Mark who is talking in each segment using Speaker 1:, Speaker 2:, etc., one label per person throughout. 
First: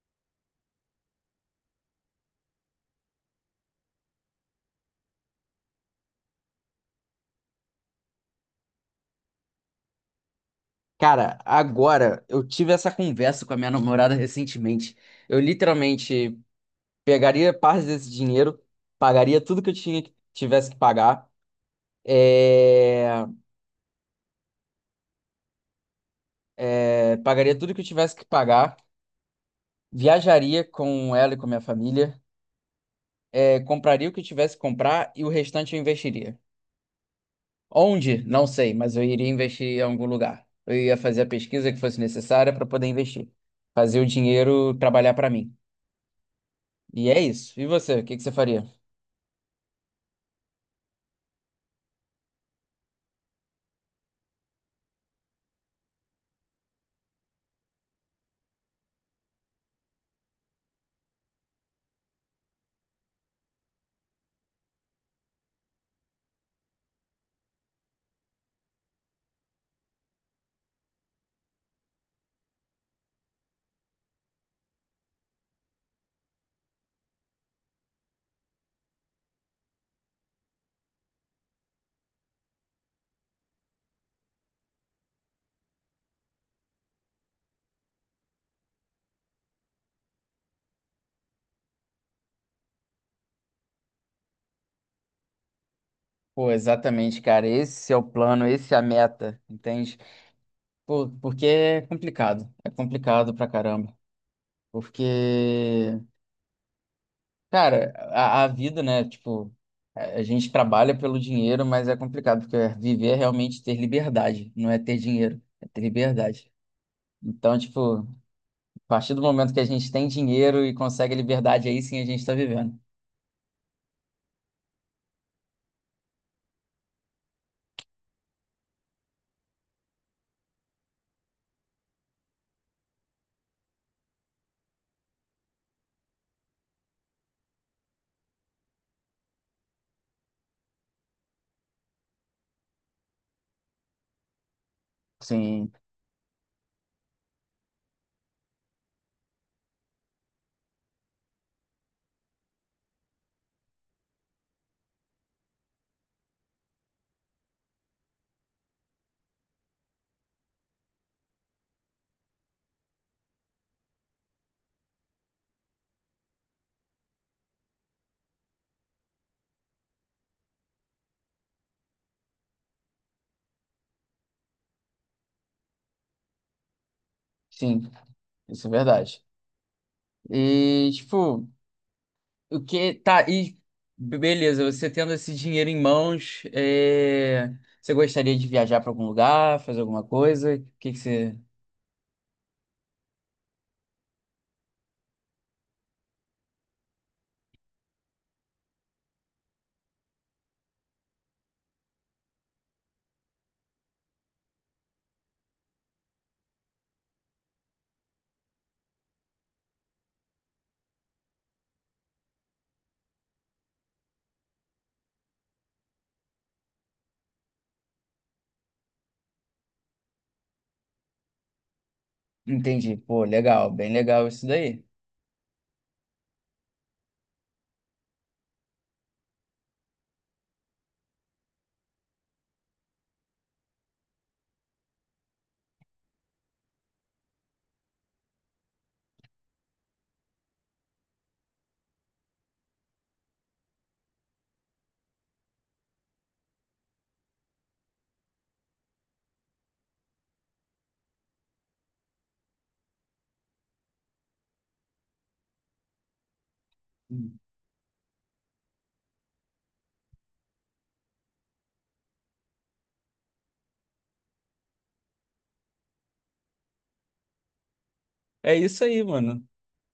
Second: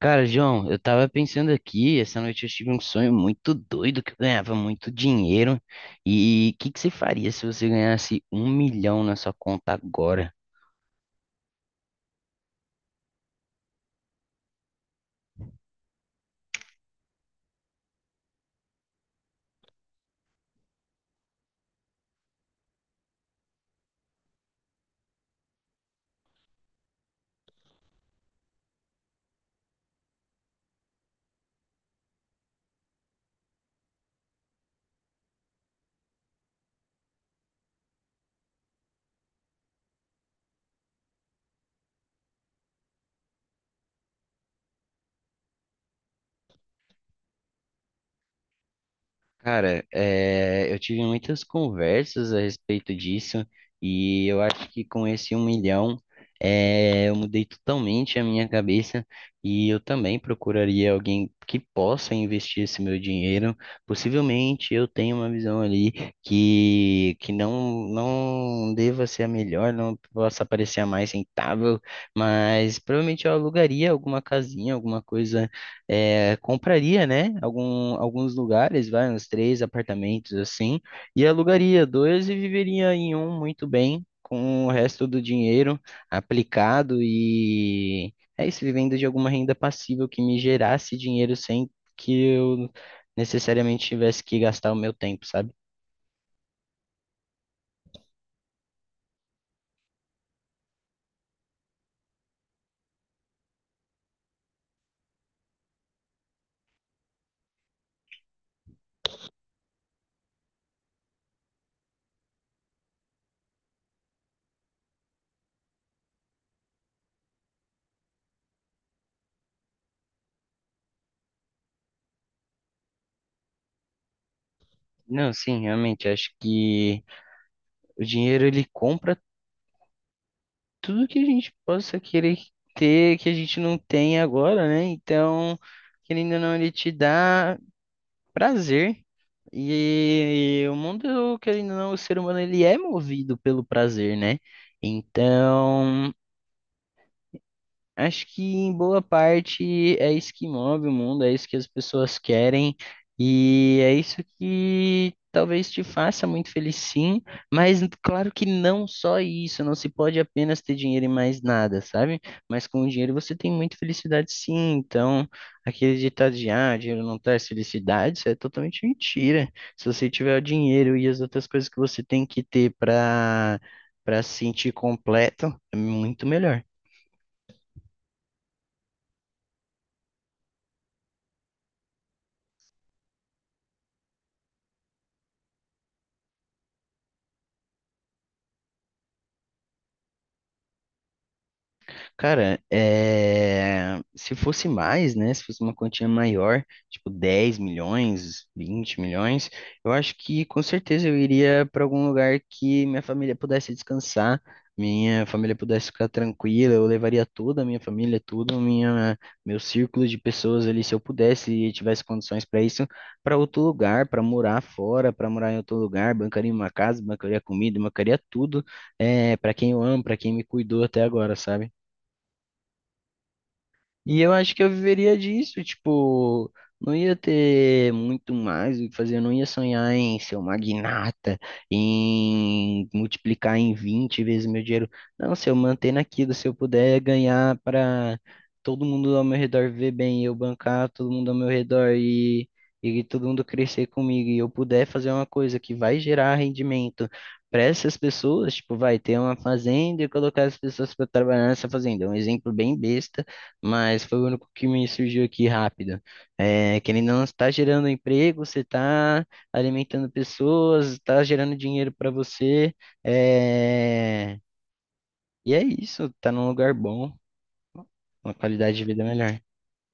Speaker 1: Cara, João, eu tava pensando aqui, essa noite eu tive um sonho muito doido que eu ganhava muito dinheiro. E o que que você faria se você ganhasse 1 milhão na sua conta agora?
Speaker 2: Cara, agora eu tive essa conversa com a minha namorada recentemente. Eu literalmente pegaria parte desse dinheiro, pagaria tudo que eu tinha, tivesse que pagar, é, pagaria tudo que eu tivesse que pagar, viajaria com ela e com a minha família, compraria o que eu tivesse que comprar e o restante eu investiria. Onde? Não sei, mas eu iria investir em algum lugar. Eu ia fazer a pesquisa que fosse necessária para poder investir, fazer o dinheiro trabalhar para mim. E é isso. E você, o que que você faria?
Speaker 1: Cara, eu tive muitas conversas a respeito disso e eu acho que com esse 1 milhão eu mudei totalmente a minha cabeça e eu também procuraria alguém que possa investir esse meu dinheiro. Possivelmente eu tenho uma visão ali que não deva ser a melhor, não possa parecer a mais rentável, mas provavelmente eu alugaria alguma casinha, alguma coisa compraria, né, alguns lugares, vai, uns três apartamentos assim, e alugaria dois e viveria em um muito bem, com o resto do dinheiro aplicado e é isso, vivendo de alguma renda passiva que me gerasse dinheiro sem que eu necessariamente tivesse que gastar o meu tempo, sabe?
Speaker 2: Pô, exatamente, cara. Esse é o plano, esse é a meta, entende? Pô, porque é complicado. É complicado pra caramba. Porque, cara, a vida, né? Tipo, a gente trabalha pelo dinheiro, mas é complicado, porque viver é realmente ter liberdade, não é ter dinheiro, é ter liberdade. Então, tipo, a partir do momento que a gente tem dinheiro e consegue liberdade, aí sim a gente tá vivendo.
Speaker 1: Não, sim, realmente, acho que o dinheiro ele compra tudo que a gente possa querer ter, que a gente não tem agora, né? Então, querendo ou não, ele te dá prazer. E o mundo, querendo ou não, o ser humano, ele é movido pelo prazer, né?
Speaker 2: Sim,
Speaker 1: Então, acho que em boa parte é isso que move o mundo, é isso que as pessoas querem, e é isso que talvez te faça muito feliz, sim, mas claro que não só isso, não se pode apenas ter dinheiro e mais nada, sabe? Mas com o dinheiro você tem muita felicidade, sim. Então, aquele ditado de ah, dinheiro não traz felicidade, isso é totalmente mentira. Se você tiver o dinheiro e as outras coisas que você tem que ter para se sentir completo, é muito melhor.
Speaker 2: sim, isso é verdade. E, tipo. O que tá e beleza, você tendo esse dinheiro em mãos, você gostaria de viajar para algum lugar, fazer alguma coisa? O que que você
Speaker 1: Cara, se fosse mais, né? Se fosse uma quantia maior, tipo 10 milhões, 20 milhões, eu acho que com certeza eu iria para algum lugar que minha família pudesse descansar, minha família pudesse ficar tranquila. Eu levaria toda a minha família, meu círculo de pessoas ali, se eu pudesse e tivesse condições para isso, para outro lugar, para morar fora, para morar em outro lugar, bancaria uma casa, bancaria comida, bancaria tudo, para quem eu amo, para quem me cuidou até agora, sabe?
Speaker 2: entende? Pô, legal, bem
Speaker 1: E
Speaker 2: legal
Speaker 1: eu
Speaker 2: isso
Speaker 1: acho que eu
Speaker 2: daí.
Speaker 1: viveria disso, tipo, não ia ter muito mais o que fazer, eu não ia sonhar em ser um magnata, em multiplicar em 20 vezes meu dinheiro. Não, se eu manter naquilo, se eu puder ganhar para todo mundo ao meu redor ver bem, eu bancar todo mundo ao meu redor e todo mundo crescer comigo, e eu puder fazer uma coisa que vai gerar rendimento. Para essas pessoas, tipo, vai ter uma fazenda e colocar as pessoas para trabalhar nessa fazenda. É um exemplo bem besta, mas foi o único que me surgiu aqui rápido. É, querendo ou não, você está gerando emprego, você está alimentando pessoas, está gerando dinheiro para você. é, E é isso, tá num lugar bom, uma
Speaker 2: É
Speaker 1: qualidade
Speaker 2: isso
Speaker 1: de
Speaker 2: aí,
Speaker 1: vida melhor.
Speaker 2: mano.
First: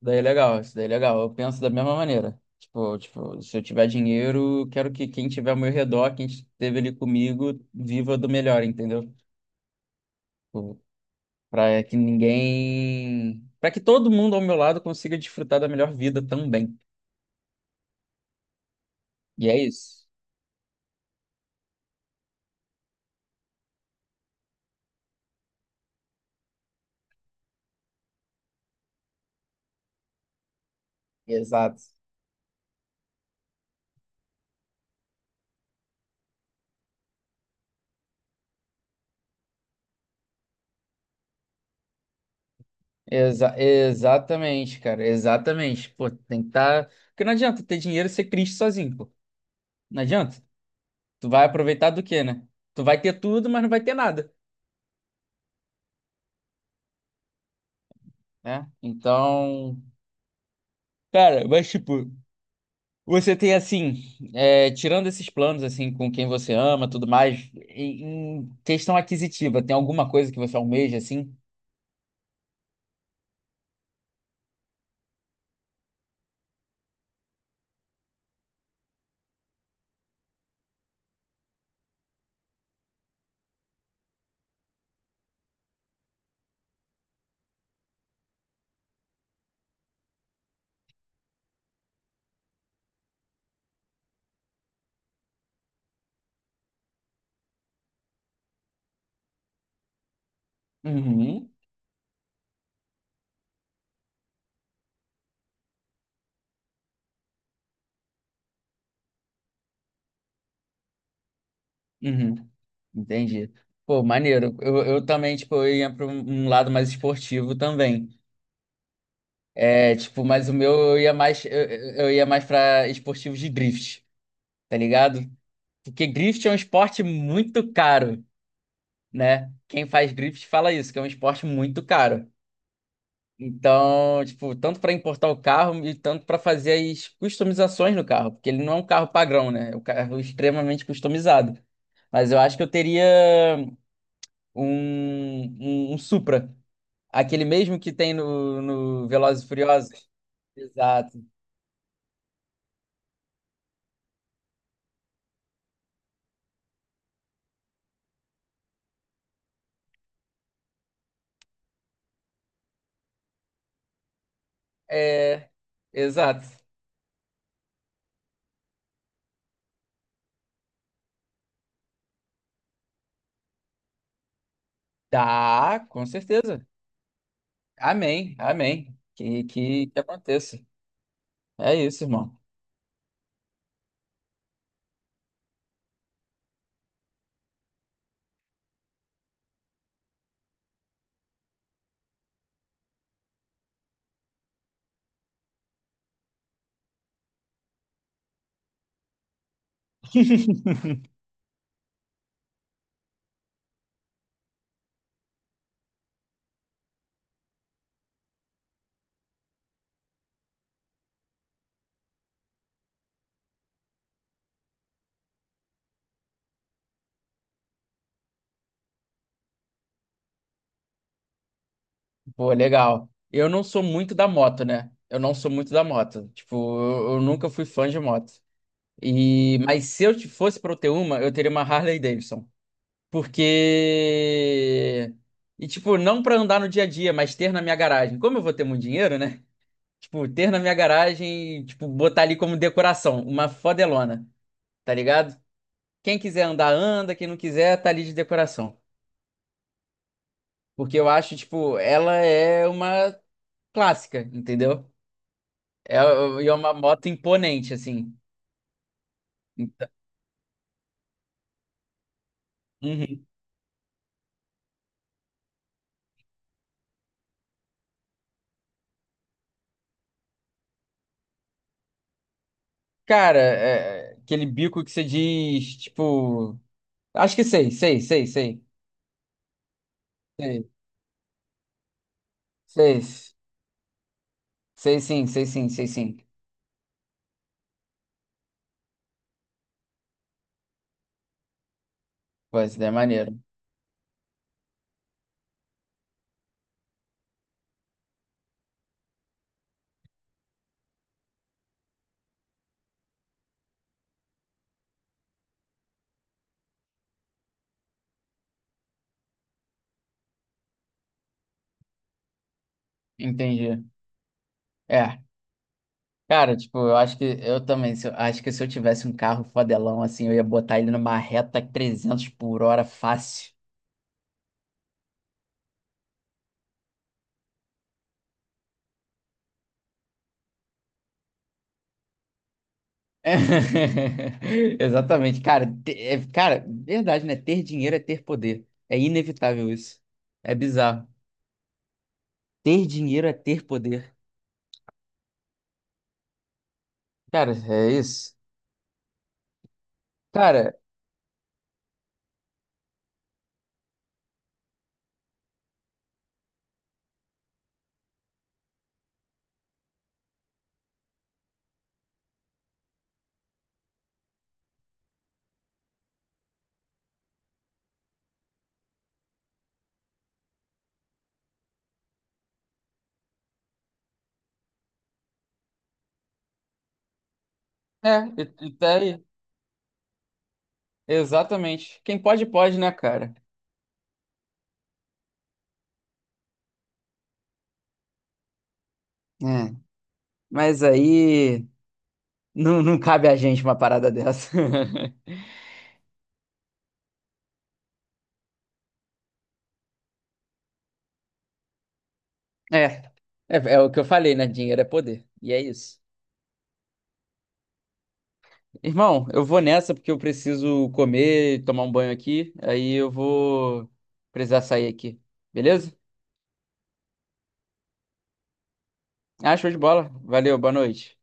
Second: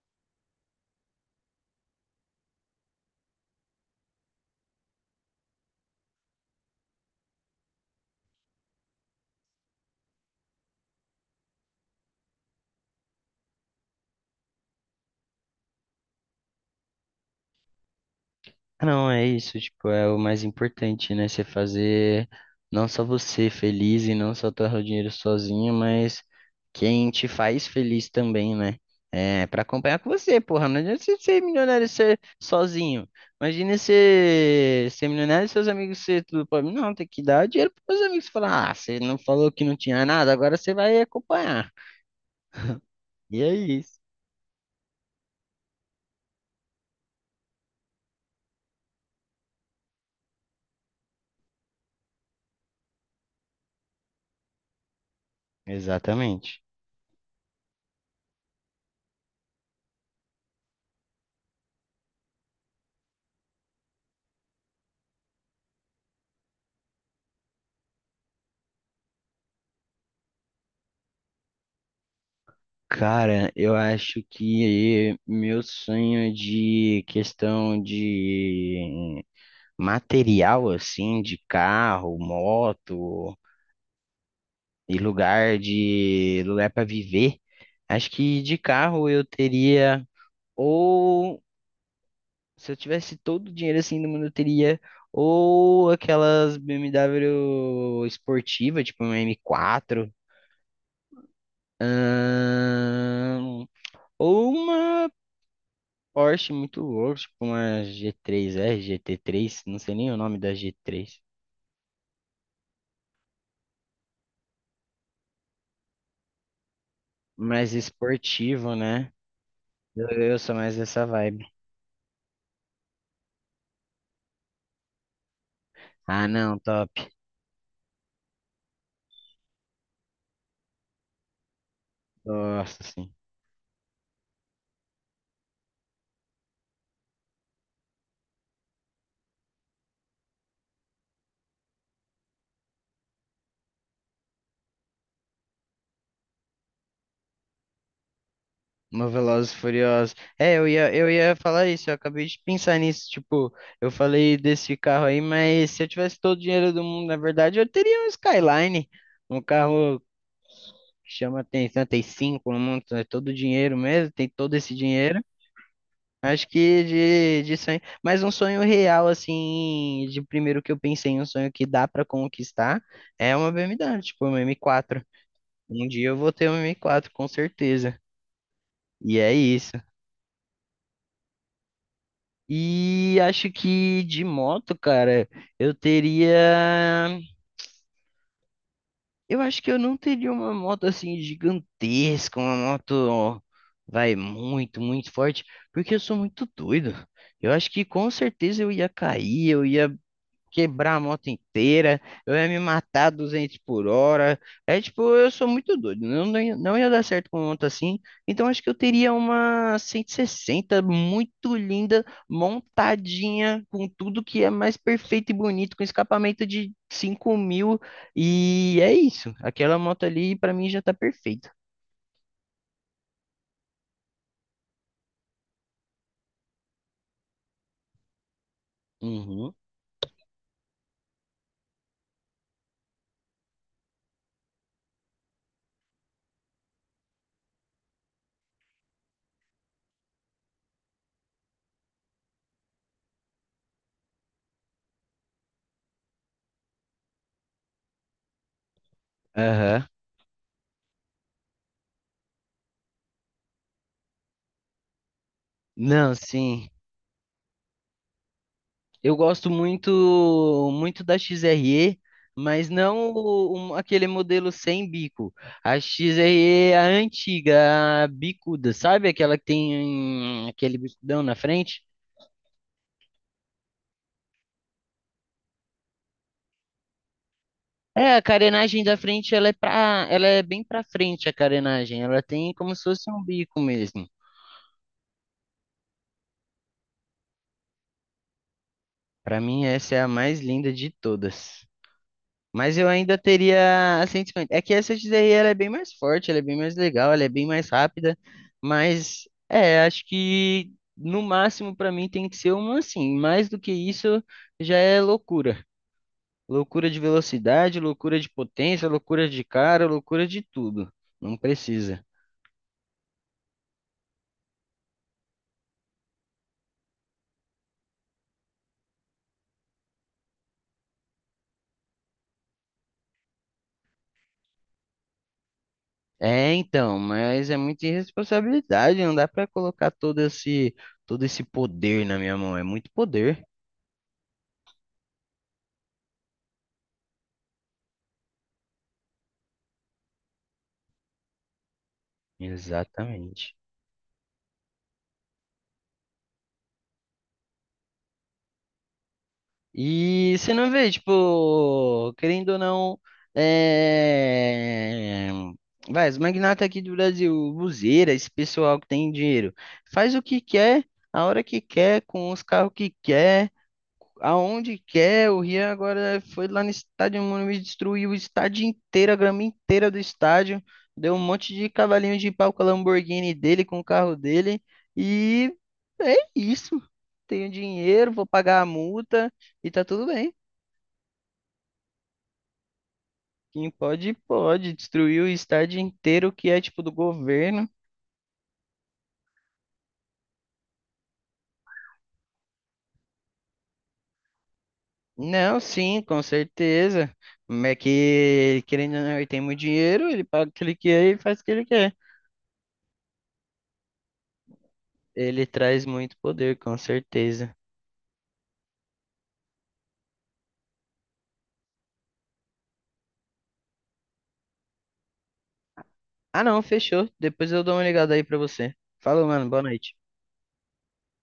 Speaker 2: Daí é legal, isso daí é legal. Eu penso da mesma maneira. Tipo, se eu tiver dinheiro, eu quero que quem tiver ao meu redor, quem esteve ali comigo, viva do melhor, entendeu? Para que ninguém, para que todo mundo ao meu lado consiga desfrutar da melhor vida também.
Speaker 1: Não, é
Speaker 2: E
Speaker 1: isso,
Speaker 2: é
Speaker 1: tipo,
Speaker 2: isso.
Speaker 1: é o mais importante, né? Você fazer não só você feliz e não só torrar o dinheiro sozinho, mas quem te faz feliz também, né? É, pra acompanhar com você, porra. Não adianta você ser milionário e
Speaker 2: Exato.
Speaker 1: ser sozinho. Imagina você ser milionário e seus amigos ser tudo pobre. Não, tem que dar dinheiro pros seus amigos falar, ah, você não falou que não tinha nada, agora você vai acompanhar. E é isso.
Speaker 2: Exatamente, cara, exatamente. Pô, tem que estar. Porque não adianta ter dinheiro e ser triste sozinho, pô. Não adianta. Tu vai aproveitar do quê, né? Tu vai ter tudo, mas não vai ter nada,
Speaker 1: Exatamente.
Speaker 2: né? Então, cara, mas tipo, você tem assim, tirando esses planos assim com quem você ama, tudo mais, em questão aquisitiva, tem alguma coisa que você almeja assim?
Speaker 1: Cara, eu acho que meu sonho de questão de material assim, de carro, moto e lugar para viver, acho que de carro eu teria ou se eu tivesse todo o dinheiro assim do mundo eu teria ou aquelas BMW esportiva, tipo uma m quatro
Speaker 2: Uhum,
Speaker 1: ahn, ou uma Porsche muito louco, tipo uma G3R, GT3, não sei nem o nome da G3.
Speaker 2: uhum. Entendi. Pô, maneiro. Eu também, tipo, eu ia para um lado mais esportivo
Speaker 1: Mais
Speaker 2: também.
Speaker 1: esportivo, né?
Speaker 2: É,
Speaker 1: Eu,
Speaker 2: tipo,
Speaker 1: eu
Speaker 2: mas o
Speaker 1: sou
Speaker 2: meu
Speaker 1: mais
Speaker 2: eu
Speaker 1: dessa
Speaker 2: ia
Speaker 1: vibe.
Speaker 2: mais, ia mais pra esportivos de drift, tá ligado? Porque
Speaker 1: Ah,
Speaker 2: drift é um
Speaker 1: não, top.
Speaker 2: esporte muito caro, né? Quem faz drift fala isso, que é um esporte muito caro.
Speaker 1: Nossa, sim.
Speaker 2: Então, tipo, tanto para importar o carro e tanto para fazer as customizações no carro, porque ele não é um carro padrão, né? É um carro extremamente customizado. Mas eu acho que eu teria um Supra, aquele mesmo que tem no
Speaker 1: Uma
Speaker 2: Velozes e
Speaker 1: Velozes e
Speaker 2: Furiosos.
Speaker 1: Furiosos. É, eu
Speaker 2: Exato.
Speaker 1: ia falar isso, eu acabei de pensar nisso. Tipo, eu falei desse carro aí, mas se eu tivesse todo o dinheiro do mundo, na verdade, eu teria um Skyline. Um carro que chama atenção, tem cinco no mundo, é todo dinheiro mesmo, tem todo esse dinheiro.
Speaker 2: É, exato.
Speaker 1: Acho que de sonho, mas um sonho real, assim, de primeiro que eu pensei, um sonho que dá pra conquistar, é uma BMW, tipo uma M4.
Speaker 2: Tá,
Speaker 1: Um
Speaker 2: com
Speaker 1: dia eu vou ter uma
Speaker 2: certeza.
Speaker 1: M4, com certeza.
Speaker 2: Amém, amém.
Speaker 1: E é
Speaker 2: Que,
Speaker 1: isso.
Speaker 2: que, que aconteça. É isso, irmão.
Speaker 1: E acho que de moto, cara, eu teria. Eu acho que eu não teria uma moto assim gigantesca, uma moto, ó, vai muito, muito forte, porque eu sou muito doido. Eu acho que com certeza eu ia cair, eu ia quebrar a moto inteira, eu ia me matar 200 por hora. É tipo, eu sou muito doido, não, não, não ia dar certo com moto assim. Então acho que eu teria uma 160 muito linda, montadinha, com tudo que é mais perfeito e bonito, com escapamento de 5 mil. E é isso, aquela moto ali pra mim já tá perfeita.
Speaker 2: Pô, legal. Eu não sou muito da moto, né? Eu não sou muito da moto. Tipo, eu nunca fui fã de moto.
Speaker 1: Uhum.
Speaker 2: E, mas se eu te- fosse pra eu ter uma, eu teria uma Harley Davidson. Porque. E, tipo, não pra andar no dia a dia, mas ter na minha garagem. Como eu vou ter muito dinheiro, né? Tipo, ter na minha garagem, tipo, botar ali como decoração, uma fodelona. Tá ligado? Quem quiser andar, anda, quem não quiser, tá ali de decoração.
Speaker 1: Aham.
Speaker 2: Porque eu acho, tipo, ela é uma clássica, entendeu? É,
Speaker 1: Não,
Speaker 2: e é
Speaker 1: sim.
Speaker 2: uma moto imponente, assim.
Speaker 1: Eu gosto muito muito da XRE, mas não
Speaker 2: Uhum.
Speaker 1: o- um- aquele modelo sem bico. A XRE é a antiga, a bicuda, sabe? Aquela que tem aquele bicudão na frente.
Speaker 2: Cara, é, aquele bico que você diz, tipo. Acho que sei, sei,
Speaker 1: É, a
Speaker 2: sei, sei.
Speaker 1: carenagem da frente, ela é bem
Speaker 2: Sei,
Speaker 1: pra frente a carenagem. Ela tem como se
Speaker 2: sei,
Speaker 1: fosse um bico mesmo.
Speaker 2: sei sim, sei sim, sei sim.
Speaker 1: Pra mim, essa é a mais linda de todas.
Speaker 2: Pô,
Speaker 1: Mas
Speaker 2: isso daí
Speaker 1: eu
Speaker 2: é
Speaker 1: ainda
Speaker 2: maneiro.
Speaker 1: teria a Saints Fan. É que essa XRE ela é bem mais forte, ela é bem mais legal, ela é bem mais rápida. Mas é, acho que no máximo para mim tem que ser uma assim. Mais do que isso já é loucura. Loucura de velocidade, loucura de potência, loucura de cara, loucura de tudo. Não precisa.
Speaker 2: Entendi. É. Cara, tipo, eu acho que eu também, se eu- acho que se eu tivesse um carro fodelão assim, eu ia botar ele numa reta 300 por hora fácil.
Speaker 1: É, então, mas é muita irresponsabilidade, não dá para colocar todo esse poder na minha mão, é muito poder.
Speaker 2: Exatamente, cara, é, cara, verdade, né? Ter dinheiro é ter poder. É inevitável isso. É bizarro. Ter dinheiro é
Speaker 1: Exatamente.
Speaker 2: ter poder. Cara, é isso.
Speaker 1: E você não
Speaker 2: Cara,
Speaker 1: vê, tipo, querendo ou não, é... vai, os magnatas aqui do Brasil, Buzeira, esse pessoal que tem dinheiro, faz o que quer, a hora que quer, com os carros que quer aonde quer. O Rian agora foi lá no estádio, mano, me destruiu o estádio inteiro, a grama inteira do estádio. Deu um monte de cavalinho de pau com a Lamborghini dele, com o carro dele. E é isso. Tenho dinheiro,
Speaker 2: é,
Speaker 1: vou pagar a
Speaker 2: e tá aí.
Speaker 1: multa e tá tudo bem.
Speaker 2: Exatamente. Quem pode, pode, né, cara?
Speaker 1: Quem pode, pode. Destruir o estádio inteiro que é tipo do governo.
Speaker 2: É. Mas aí não cabe a gente uma parada dessa.
Speaker 1: Não, sim, com certeza. Mas é que, querendo ou não, ele tem muito dinheiro, ele paga o que ele quer e faz o que ele quer.
Speaker 2: É, é o que eu falei, né? Dinheiro é poder.
Speaker 1: Ele
Speaker 2: E é
Speaker 1: traz
Speaker 2: isso.
Speaker 1: muito poder, com certeza.
Speaker 2: Irmão, eu vou nessa porque eu preciso comer, tomar um banho aqui. Aí eu vou precisar sair aqui. Beleza?
Speaker 1: Ah, não, fechou. Depois eu dou uma ligada aí pra você. Falou, mano.
Speaker 2: Ah,
Speaker 1: Boa
Speaker 2: show de
Speaker 1: noite.
Speaker 2: bola. Valeu, boa noite.